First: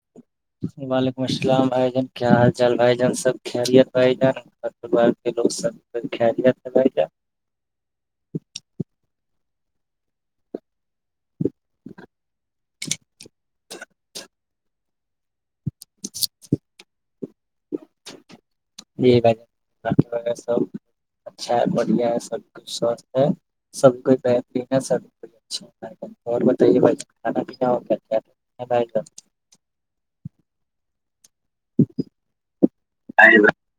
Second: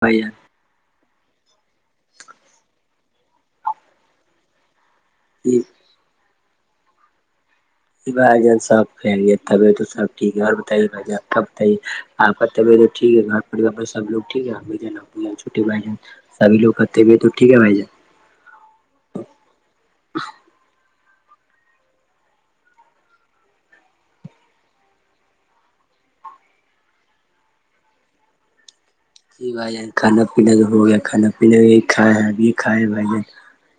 بھ ہے وعلیکم السلام بھائی جان کیا حال چال بھائی جان سب خلت بھائی جان لو جان سر خلیا بھائی کیا یہ گارجن سب پھیل ہے طبیعت سب ٹیک ہے اور کب آ ٹ ہے گار میں س لوگ ٹھیک چھوٹے بھ جن سبھی لوگ کرتے بھی تو ٹھیک ہے بھائی جن جی بھائی ویرہ سب اچھا ہے بڑھیا ہے سب کچھ سوستھ ہے سب کچھ بہترین ہے سب اچم اور بتائیے بھائی کھا پینا ہو کیا جی بھائی جان کھا پینا تو ہو گیا کھانا پیا بھی کھائے ابھی کھائے بھائی جان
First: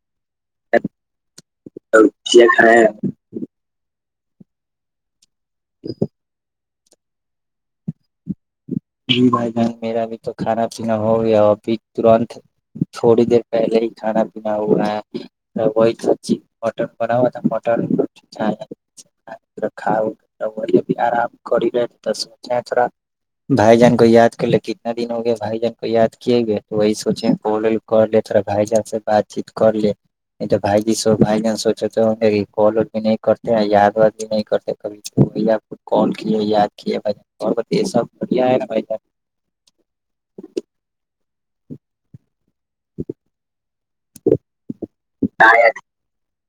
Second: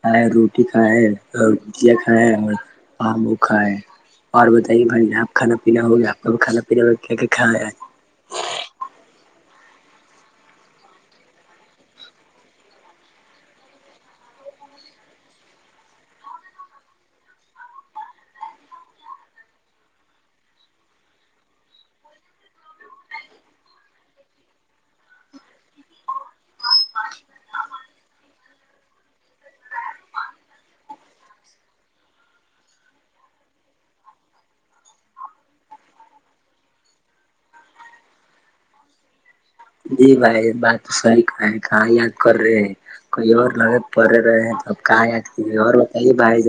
کھائے روٹی کھائےائے اور دیا کھائے ہے اور آو کھائے اور بتائیے بھائی ج آپ کھانا پینا ہو گے آپ بھی کانا پینا ہوگا کیا کیا کا جی بھائی جان میرا بھی تو کھانا پینا ہو گیا ابھی ترت تھوڑی دیر پہلے ہی کھانا پینا ہوا ہے وہ سچی مٹن بنا تھا مٹن ر اؤے بھی آرام کر لےس چچڑا بھائی جان کو یاد کر لے کتنے دن ہو گیا بھائی جن کو یاد کیے گئے تو وہی سوچیں کر لے تھڑا بھائی جان سے بات چیت کر لے ا تو بھائی جی سو بائی جان سوچے تھ کال بھی نہیں کرتے یاد واد بھی نہیں کرتے کبھی چ کال کیے یاد کی ب ب سب بڑھیا ہے جی بھائی بات تو صحی کہ ہے کہاں یاد کر رہے ہیں کوئی اور لگے پڑے رہے ہیں تو اب کہاں اورت ب ج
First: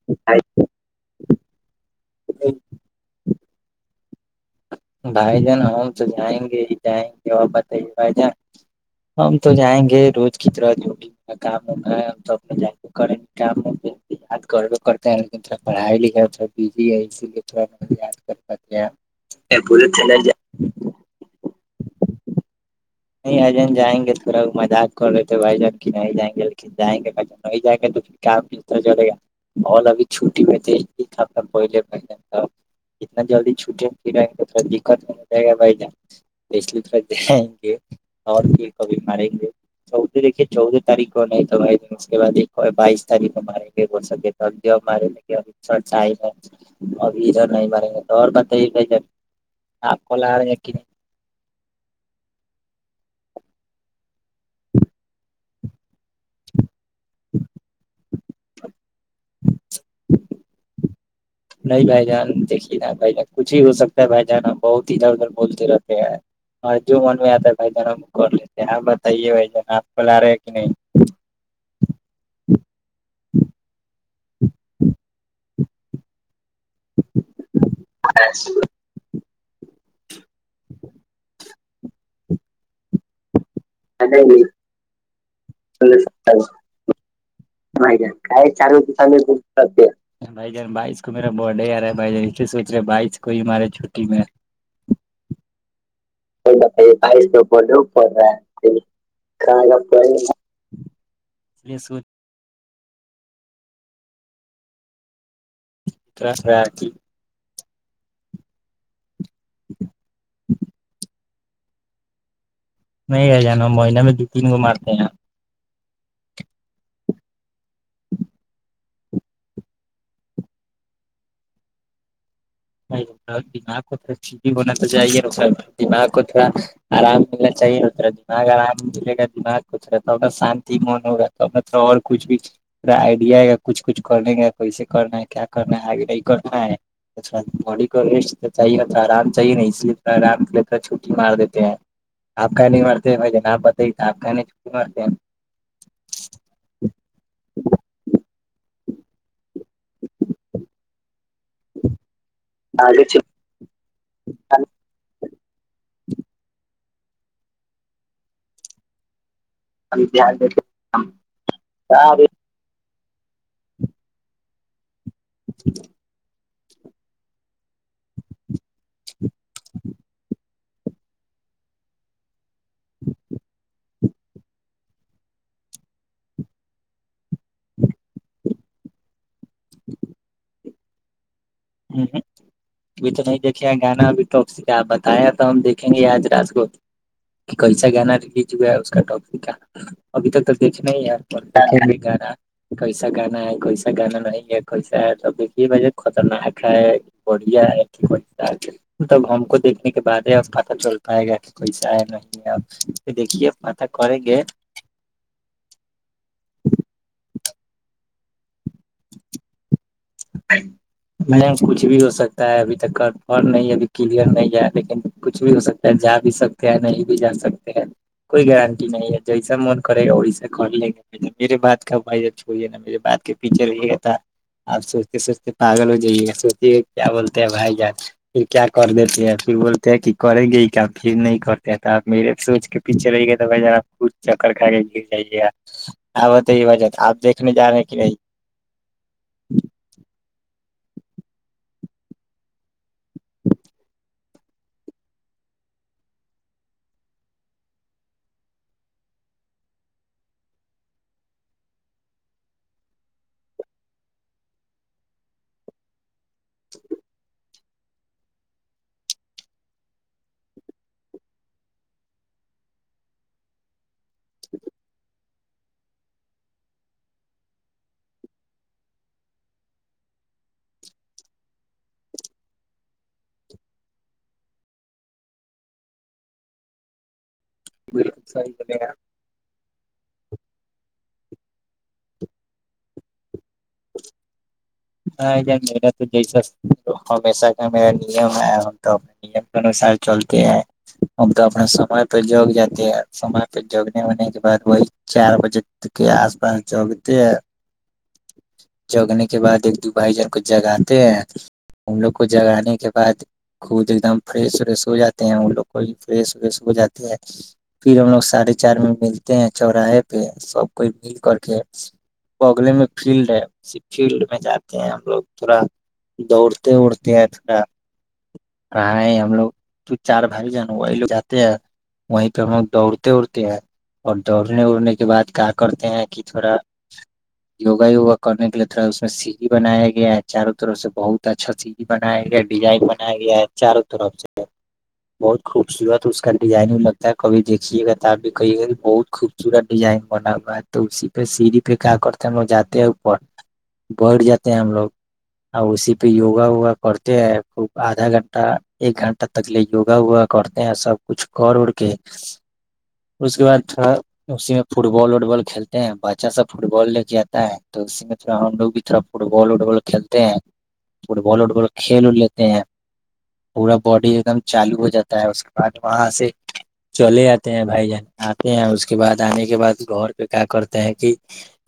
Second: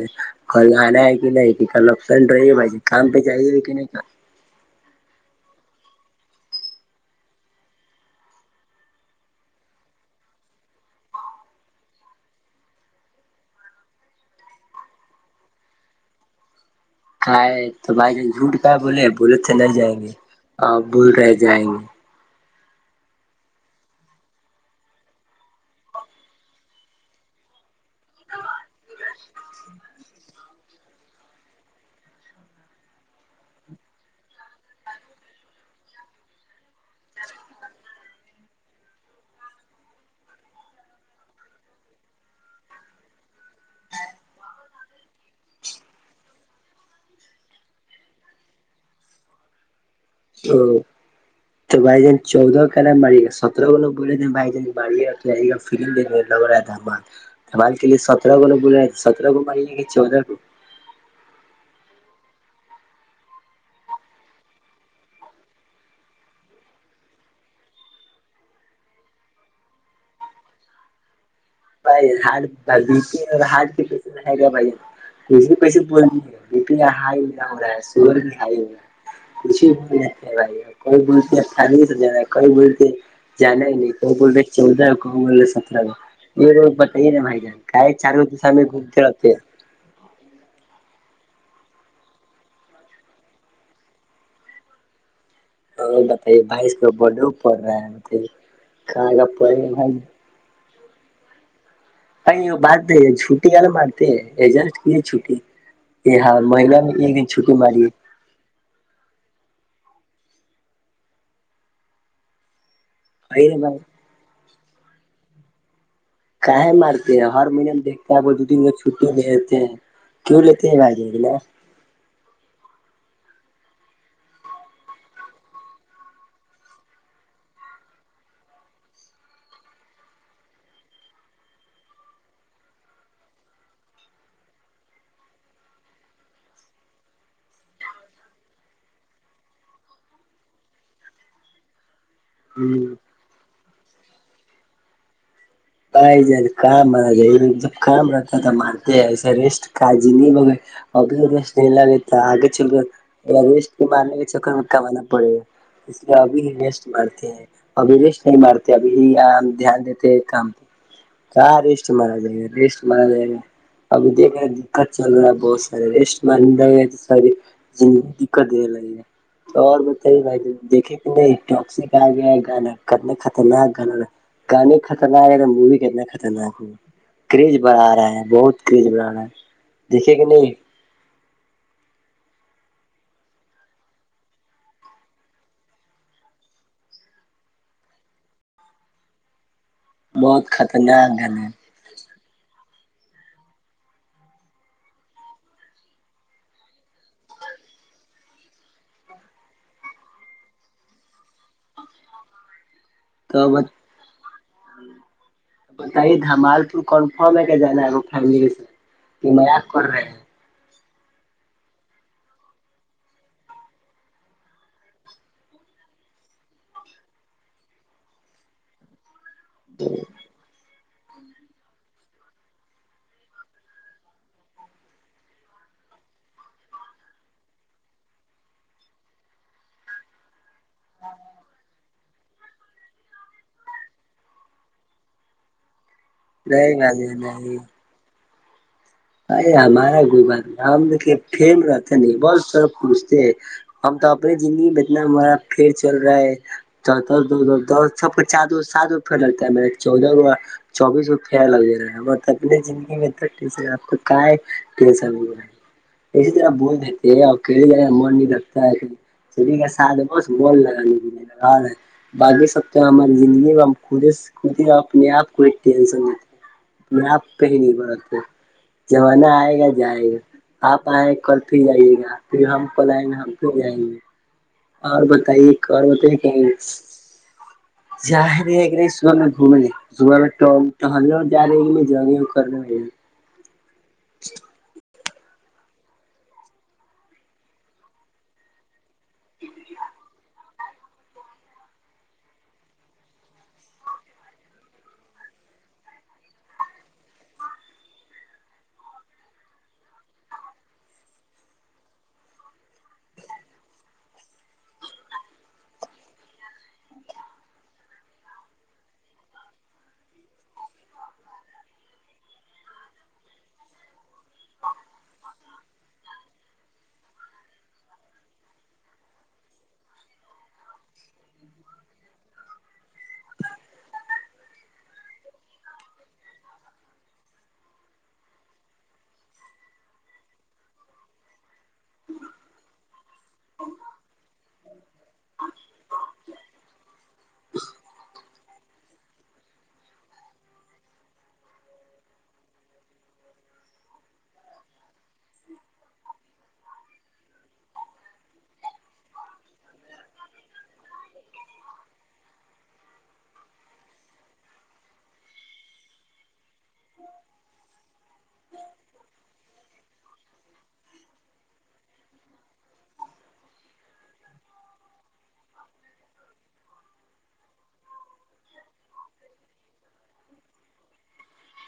گانا ہے کہ نہیں کہ کا نقصان ڈرائی گےے کام پہے ہی ہو ہے کہ نہیں کا بھائی جان ہم تو جائیں گے ہی جائیں گے اور بت بھائی جان ہم تو جائیں گے روز کی طرح جو کاما جائیں کرے کے کام ہے یاد کرو کرتے ہیں لیکن تھوڑا پڑھائی لکھائی کا جر ہے تو بھائی مڈ جان جھوٹ کا کر بولے بولے چنئی جائیں گے بول رہائے جائیں گے نہیں آ جان جائیں گے تھورا مذاق کر رہتے بھائی جان نہیں جائیں گے ل جائیں گے ب جب نہیں جائیں گے تو پھر کام اسس طرح چلے گا اور ابھی چھٹی میں دیک کھا کولے پہ تھا اتنا جلدی چھوٹیں پھریںے تو تھڑا دقت نہیں ہو جائے گا بھائی جان اس لی تھرکو اور بھی کبھی ماریں گے چود دیکھیے چودہ تاریخ کو نہیں تو بھائی اس کے بع بائیس تاریخ ہمارے ہو سک سبدیو ماری ل گ سر چائے ابھی ادھر نہیں مریں گے تو اور بات یہ آپ ک ہ [inaudible] تو بائی جان چودہ کا نا مڑی گا سترہ کووگ بولے تھے بھائی جڑ گ تو ل ال کمال کے لیے سترہ کو لو بول رہے تھے سترہ کو مالے گ چودہ کو نہیں بھائی جان دیکھیے نا بھائی جان کچھ ہی ہو سکتا ہے بھائی جان بہت ہی ادھر ادھر بولتے رہتے ہیں ہاں جو من میں آتا ہے بھائی جان ہم کر لیتے ہیں آ بتائیے بھائی جان آپ کو ل آ رہے ہیں کہ نہیں بھائی ہ ب اور ہارڈ کے پیسے رہ گا بھائی ک کے پیسے پورا نہیں رپیا ہائی ہو ہو رہا ہے سگر بھی ہائی ہو رہا ہے کچھھی بول بھائی کوئی بولتےانی سے جانا ہے کوئی بولتے جانا نہیں کو بول رہے چودہ کو بول رہے سترہ ر نہیں یہیر بتاائیے نا مائی جان گئی بھائی جان چارو دس گائے ہم میں چاروں گھومتے دشا میں رہتے گھوم بھائی جان بائیس کو میرا بر ڈے آ رہا ہے بھائی جان اسے سوچ رہے بائیس کو ہی مارے چھٹی میں اور بتائیے بھائی اس کو بائیس بڈو کو پڑ رہا بولو ہے پڑ بائی رہا ہے کہاں کا کہاں پڑے کا بھائی گا اس لیے سوچ پئی باد د چھوٹی اللہ ماتتیجس کی چوٹی یہ ہاں رہا مہی نے کہ ایک دن چھٹی ماری ہے نہیں ہے جانا مہیین میں دو تین گو مارتے ہیں کہیں مارتے ہارمونیم دیکتے ہے دو کا بھیتے ہیں کیوں لیتے ہیں بھائیی نا نہیں دماغ کو تھڑای بھی ہونا تو چاہیے دماغ کو تھوڑا آرام ملنا چاہیے اترا دماغ آرام ملے گا دماغ کھ رہتا ہوا شانتی من ہوگا اور کچھ بھی پا آئیڈیا ہے گا کچھ کچھ کرنے گ کیسے کرنا ہے کیا کرنا ہے آگے نہیں کرنا ہے ڑا باڈی کو ریسٹ تو چاہیے آرام چاہیے نہیں اس لیے تھوڑا آرام کے لیے تھ چھٹی مار دیتے ہیں آپ کہنے مرتے ہیں بھ آپ بت آپ کہنے چٹی مرتے ہیں آ کام آ گ جب کام رہتا تو مارتے ہیں ایسے ریسٹ کاج نہیں گئی اورب ریسٹ نہیں لگےتا آگے چل آگے ریس کے مارنے کے چکر میں کمانا پڑے گا اس لیے ابھی ہی ریسٹ مارتے ہیں ابھی ریسٹ نہیں مارتے ابھی ہم دھیان دیتے ہیں کم کہ ریسٹ مارا ابھی جائے گا ریسٹ مارا جائے گا اب دیک چل رہا بہت سار ریسٹ مار ساری دکھ تو اور بتائیے بھائی دیکھیں نہیں ٹکسک آ گیا ہے گانا کرنا خطرناک گانا گانے خطرناک ہے وہ بھی کہتنا خطرناک ہوا کریز بڑھا رہا ہے بہت کریز بڑا رہا ہے دیکھے کہ نہیں جوں اب تو نہیں دیکھے گانا اب ٹپس کاپ بتایا تو ہم دیکھیں گے آج را گوٹ کہ کیسا گانا ریلیز ہوا ہے اس کا ٹاپک کیا ابھی توک بہت تو دیکھنا خطرناک گانا ہے ار گانا کیسا گانا ہے کیسا گانا نہیں ہے کیسا ہے تو دیکھیے بھائی خطرناک ہے ہے بڑیا ہے بڑیا تب ہم کو دیکھنے کے بعد ہے اب پتاہ چل پائے گا کہ کوئیسا آئے گا نہیں تو دیکی پاتا کر گے بتائیے دمال پور کنفرم ہے کہ جانا ہے فیملی کے سھ کہ م کر رہے ہیں نہیں کچھ بھی ہو سکتا ہے ابھی تک ک نہیں ابھی کلیئر نہیں ہے لیکن کچھ بھی ہو سکتا ہے جا بھی سکتے ہیں نہیں بھی جا سکتے ہیں کوئی گارنٹی نہیں ہے جیسا من کرے گا وہیسا کر لے گا میرے بات کا بھائی جب چھوئیے نا میرے بات کے پیچھ رہ گ تھا آپ سوچ سوچتے پاگل ہو جائیے گ سوچیے کیا بولتے ہیں بھائی جان پھر کیا کر دیتے ہے پھر بولتے ہیں کہ کریں گے کیا پھر نہیں کرتے تو آپ میرے سوچ کے پیچھے رہیے تو بھائی جا آپ خود چکر کھا کے گر جائیے وہ توی نہیں وجہ آپ بھائی دیکھنے جا رہے ہیں کہ نہیں ا ہمارا کوئی بات ہم دیکھیے پم رہتے ن بہت طف پچتے ہیں ہم تو اپنی زندگی میں بتنا ہمارا پھر چل رہا ہے سب کو سات گ پتا چودہ گو چوبیس کو پ لگ دے رہا ہے اوربنی زندگی میں تو کا کہ سر ہے اسی طرح بول دیتے ہیں اور کھیل جانےا من نہیں لگتا ہے سری کے ساتھ بس مول لگاے لگا باقی سبتے ہماری زندگی میں ہم اپنے آپ کو ایک ٹینشن میں آپ پہ ہی نہیں بناتے جمانہ آئے گا جائے گا آپ آئے کل پھر آئیے گا پھر ہم کل آئیں گے ہم پھر جائیں گے اور بتائیے اور بتائیے کہیں بالکل جا صحیح ہے کہ بولے گا نہیں صبح میں گھومنے رہ جگے کرنا [inaudible] جیھ ہاں میرا تو جیسا ہمیشہ کا میرا نیم ہے تو اپنے نیم کے انوسار چلتے ہیں ا تو اپنے سمے پہ جگ جاتے ہیں سمے پہ جگنے ہونے کے بع وہی چار بجے کے آس پاس جگتے ہیں جگنے کے بعد ایک دو بھائی جن کو جگاتے ہیں ان لوگ کو جگانے کے بعد خود ایک دم فریش وریش ہو جاتے ہیں ان لوگ کو بھی فریش وریش ہو جاتے ہیں پھر ہم لوگ ساھے چار میں ملتے ہیں چوراہے پہ سب کوئی مل کر کے بگلے میں فیلڈ ہے فیلڈ میں جاتے ہیں ہم لوگ تھوڑا دوڑتے اڑتے ہیں تھوڑا رہاں ہم لوگ تو چار بھائی جان وہی لوگ جاتے ہیں وہیں پہ ہم لوگ دوڑتے اڑتے ہیں اور دوڑنے اڑنے کے بعد کیا کرتے ہیں کہ تھوڑا وگا یوگا کرنے کے لیے تھوڑا اس میں سیھی بنایا گیا ہے چاروں طرف سے بہت اچھا سی بنا گیا ڈیزائن بناائی گیا چاروں طرف سے بہت خوبصورت اس کا ڈیزائنگ لگتا ہے کبھی دیکھیے گاب بھی کہیے گا بہت خوب ورا ڈیزائن بنا ہوا ہے تو اسی پہ سیڑھی پہ کیا کرتے ہیں ہم لوگ جاتے ہیں اوپر بٹھ جاتے ہیں ہم لوگ اور اسی پہ یوگا ووگا کرتے ہیں خب آدھا گھنٹہ ایک گھنٹہ ب تک لے وگا ووگا کرتے ہیں سب کچھ کر اڑ کے اس کے بعد تھوڑا اسی میں فٹ بال وٹ بال کھیلتے ہیں بچا سب فٹ بال جاتا ہے تو اسی میں تھوڑا ہم لوگ بھی تھوڑا فٹ بال وٹ بال کھیلتے ہیں فٹ بال وٹ بال کھیل لیتے ہیں پورا باڈی ایک دم چالو ہو جاتا ہوتا ہے اس کے بعد وہاں سے چلے آتے ہیں بھائی جان آتے ہیں اس کے بعد آنے کے بعد گھر پہ کیا کرتے ہیں کہ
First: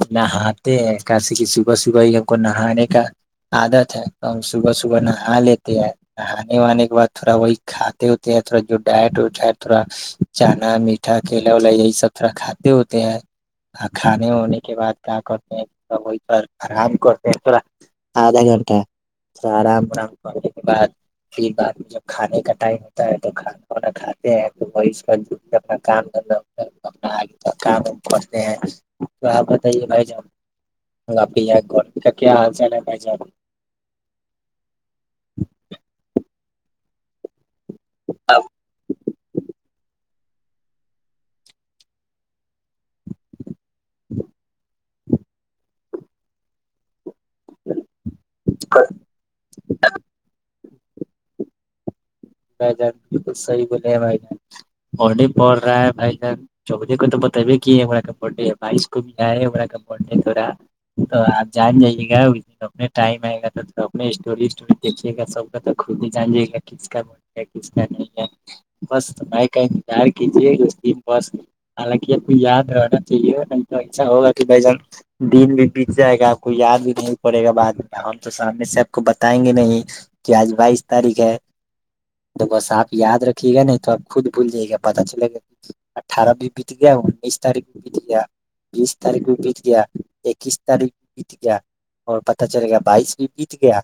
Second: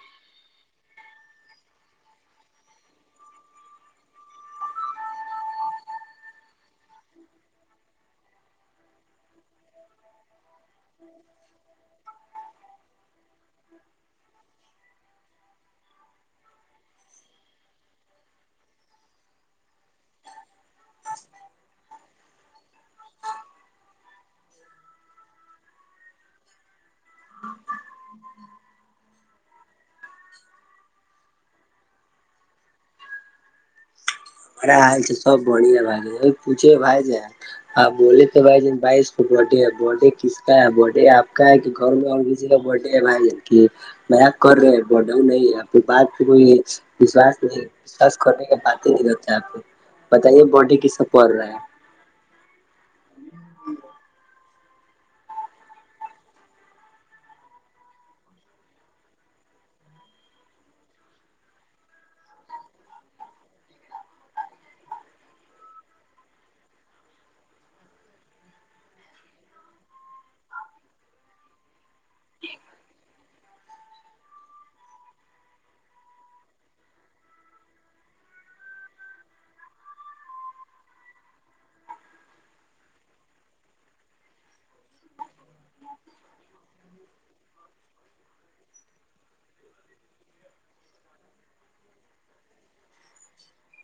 اپ میں ہات کاسے کہ صبح صبح ہی ہم کو نہانے کا عادت ہے تو ہم صبح صبح نہا لیتے ہیں آانے وانے کے بد تھوڑا وہی کھاتے ہوتے تھوڑا جو ڈائٹ وائ تھوڑا چنا میٹھا کیلا ولا یہی سب تھوڑا کھاتے ہوتے ہیں کھانے ہونے کے بعد کیا کرتے وہ پر آرام کرتے ہیں تھوڑا آدھا گھنٹہ آرام ورام کرنے کے بعد پھر بعد جب کھانے کا ٹائم ہوتا ہے تو کھانا خات ہیں کام کرنا اپنا آگے کام پنچتے ہیں تو آپ بھ جاپ کا کیا چل ہے بائی جاؤ بڑا حال سب بڑھیا ب گ پوچھے بھائی ہاں بولے تو بھائی بائی کو بوٹے بٹے کس بھ ڈے آپ کا ہے کہ گھر میں اور کسی کا بر ڈے ہے بھائی کی مپ کر رہے ب ڈا نہیں آنی بات پ کوئیشاس نہیں اس کرنے کے بات ہی نہیں ہوتا ہے آپ کو بتائیے باڈی کسے پڑ رہا ہے بھائی جان بالکل صحیح بولے ہیں بھائی جان بڈی پڑ رہا ہے بھائی جان چودہے کو تو بتبئے کی ہےا کا ب ڈے بائیس کو بھی آ ہےا کا بر ڈے تھڑا تو آپ جان جائیے گا اس اپنے ٹائم آئے گا تو اپ اسٹوری اسٹوری دیکھیے گا سب کا تو خود ہی جانجے گا کس کا بس میںار کیجیے بس حالانکہ آپ کو یاد رہنا چاہیے نہیں تو اچھا ہوگا کہ بھائی جان دن بھی بیت جائے گا آپ کو یاد بھی نہیں پڑے گا بعد میں ہم تو سامنے سے آپ کو بتائیں گے نہیں کہ آج بائیس تاریخ ہے تو بس آپ یاد رکے گا نہیں تو آپ خود بھول جائیے گا پتتا چلے گا اٹھارہمی بیت گیا انیس تاریخ بیت گیا بیس تاریخ کو بیت گیا اکیس تاریخ بیت گیا اور پتتا چلے گیا بائیس بھی بیت گیا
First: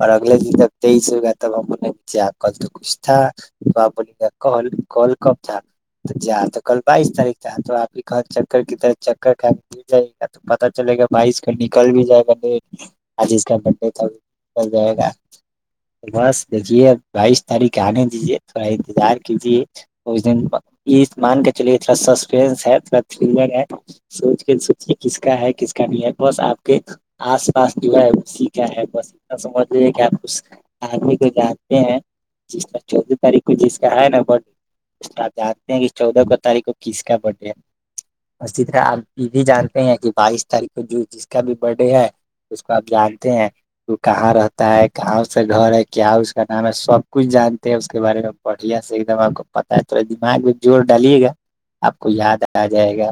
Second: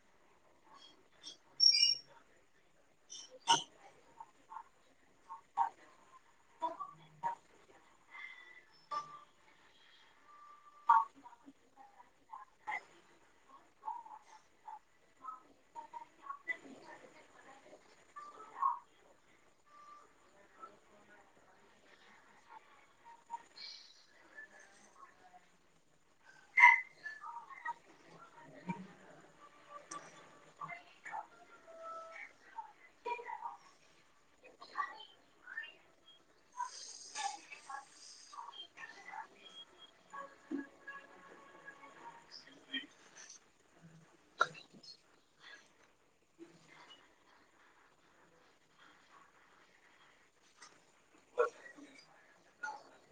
اور اگلے دن جب تیئیس ہو گیا تب ہم انہ نے بیچے کل تو کچھ تھا تو آپ گ ک ک کب تھا جا تو کل بائیس تاریخ تھا تو آپ نے کہا چکر کی طرح چکر کا بھی جائے گا تو پتا چلے گا بائیس کا ن کل بھی جائے گا ڈٹ آج اس کا بت ڈے ک جائے گا بس دیکھیے بائیس تاریخ آنے دیجیے تھوڑا انتظار کیجیے اس دن مان کے چلیے تھوڑا سسپینس ہے تھوڑا تھریلر ہے سوچ کے سوچے کس کا ہے کس کا نہیں ہے بس آپ کے آس پاس جو ہے وہ سیھا ہے بس انا سمجھ رہ کہ آپ آدمی کو ج جس کا چودہ تاریخ کو جس کا ہے نا ب ڈ اس کا آپ جانتے ہیں کہ چودہ کو تاریخ کو کس کا برتھ ڈے ہے اسی طرح آپ یہ بھی جانتے ہیں کہ بائیس تاریخ کو جو جس کا بھی برت ڈے ہے اس کو آپ جانتے ہیں تو کہاں رہتا ہے کہاں سے گھر ہے کیا اس نام ہے سب کچھ جانتے ہیں اس کے بارے میں بڑھیا سے ایک دم آپ کو پتا ہے تھا دماغ میں زور ڈالے گا آپ کو یاد آ جائے گا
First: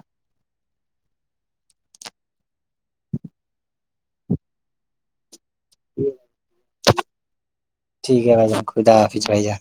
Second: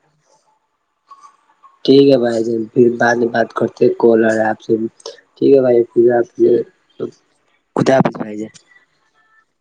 ٹھیک ہے بھائی جھر بات ہی بات کرتے کال اور آپ سے ٹھیک ہے بھائی پز آپے خدا آپس بھائیجے خدافظ بھائی جا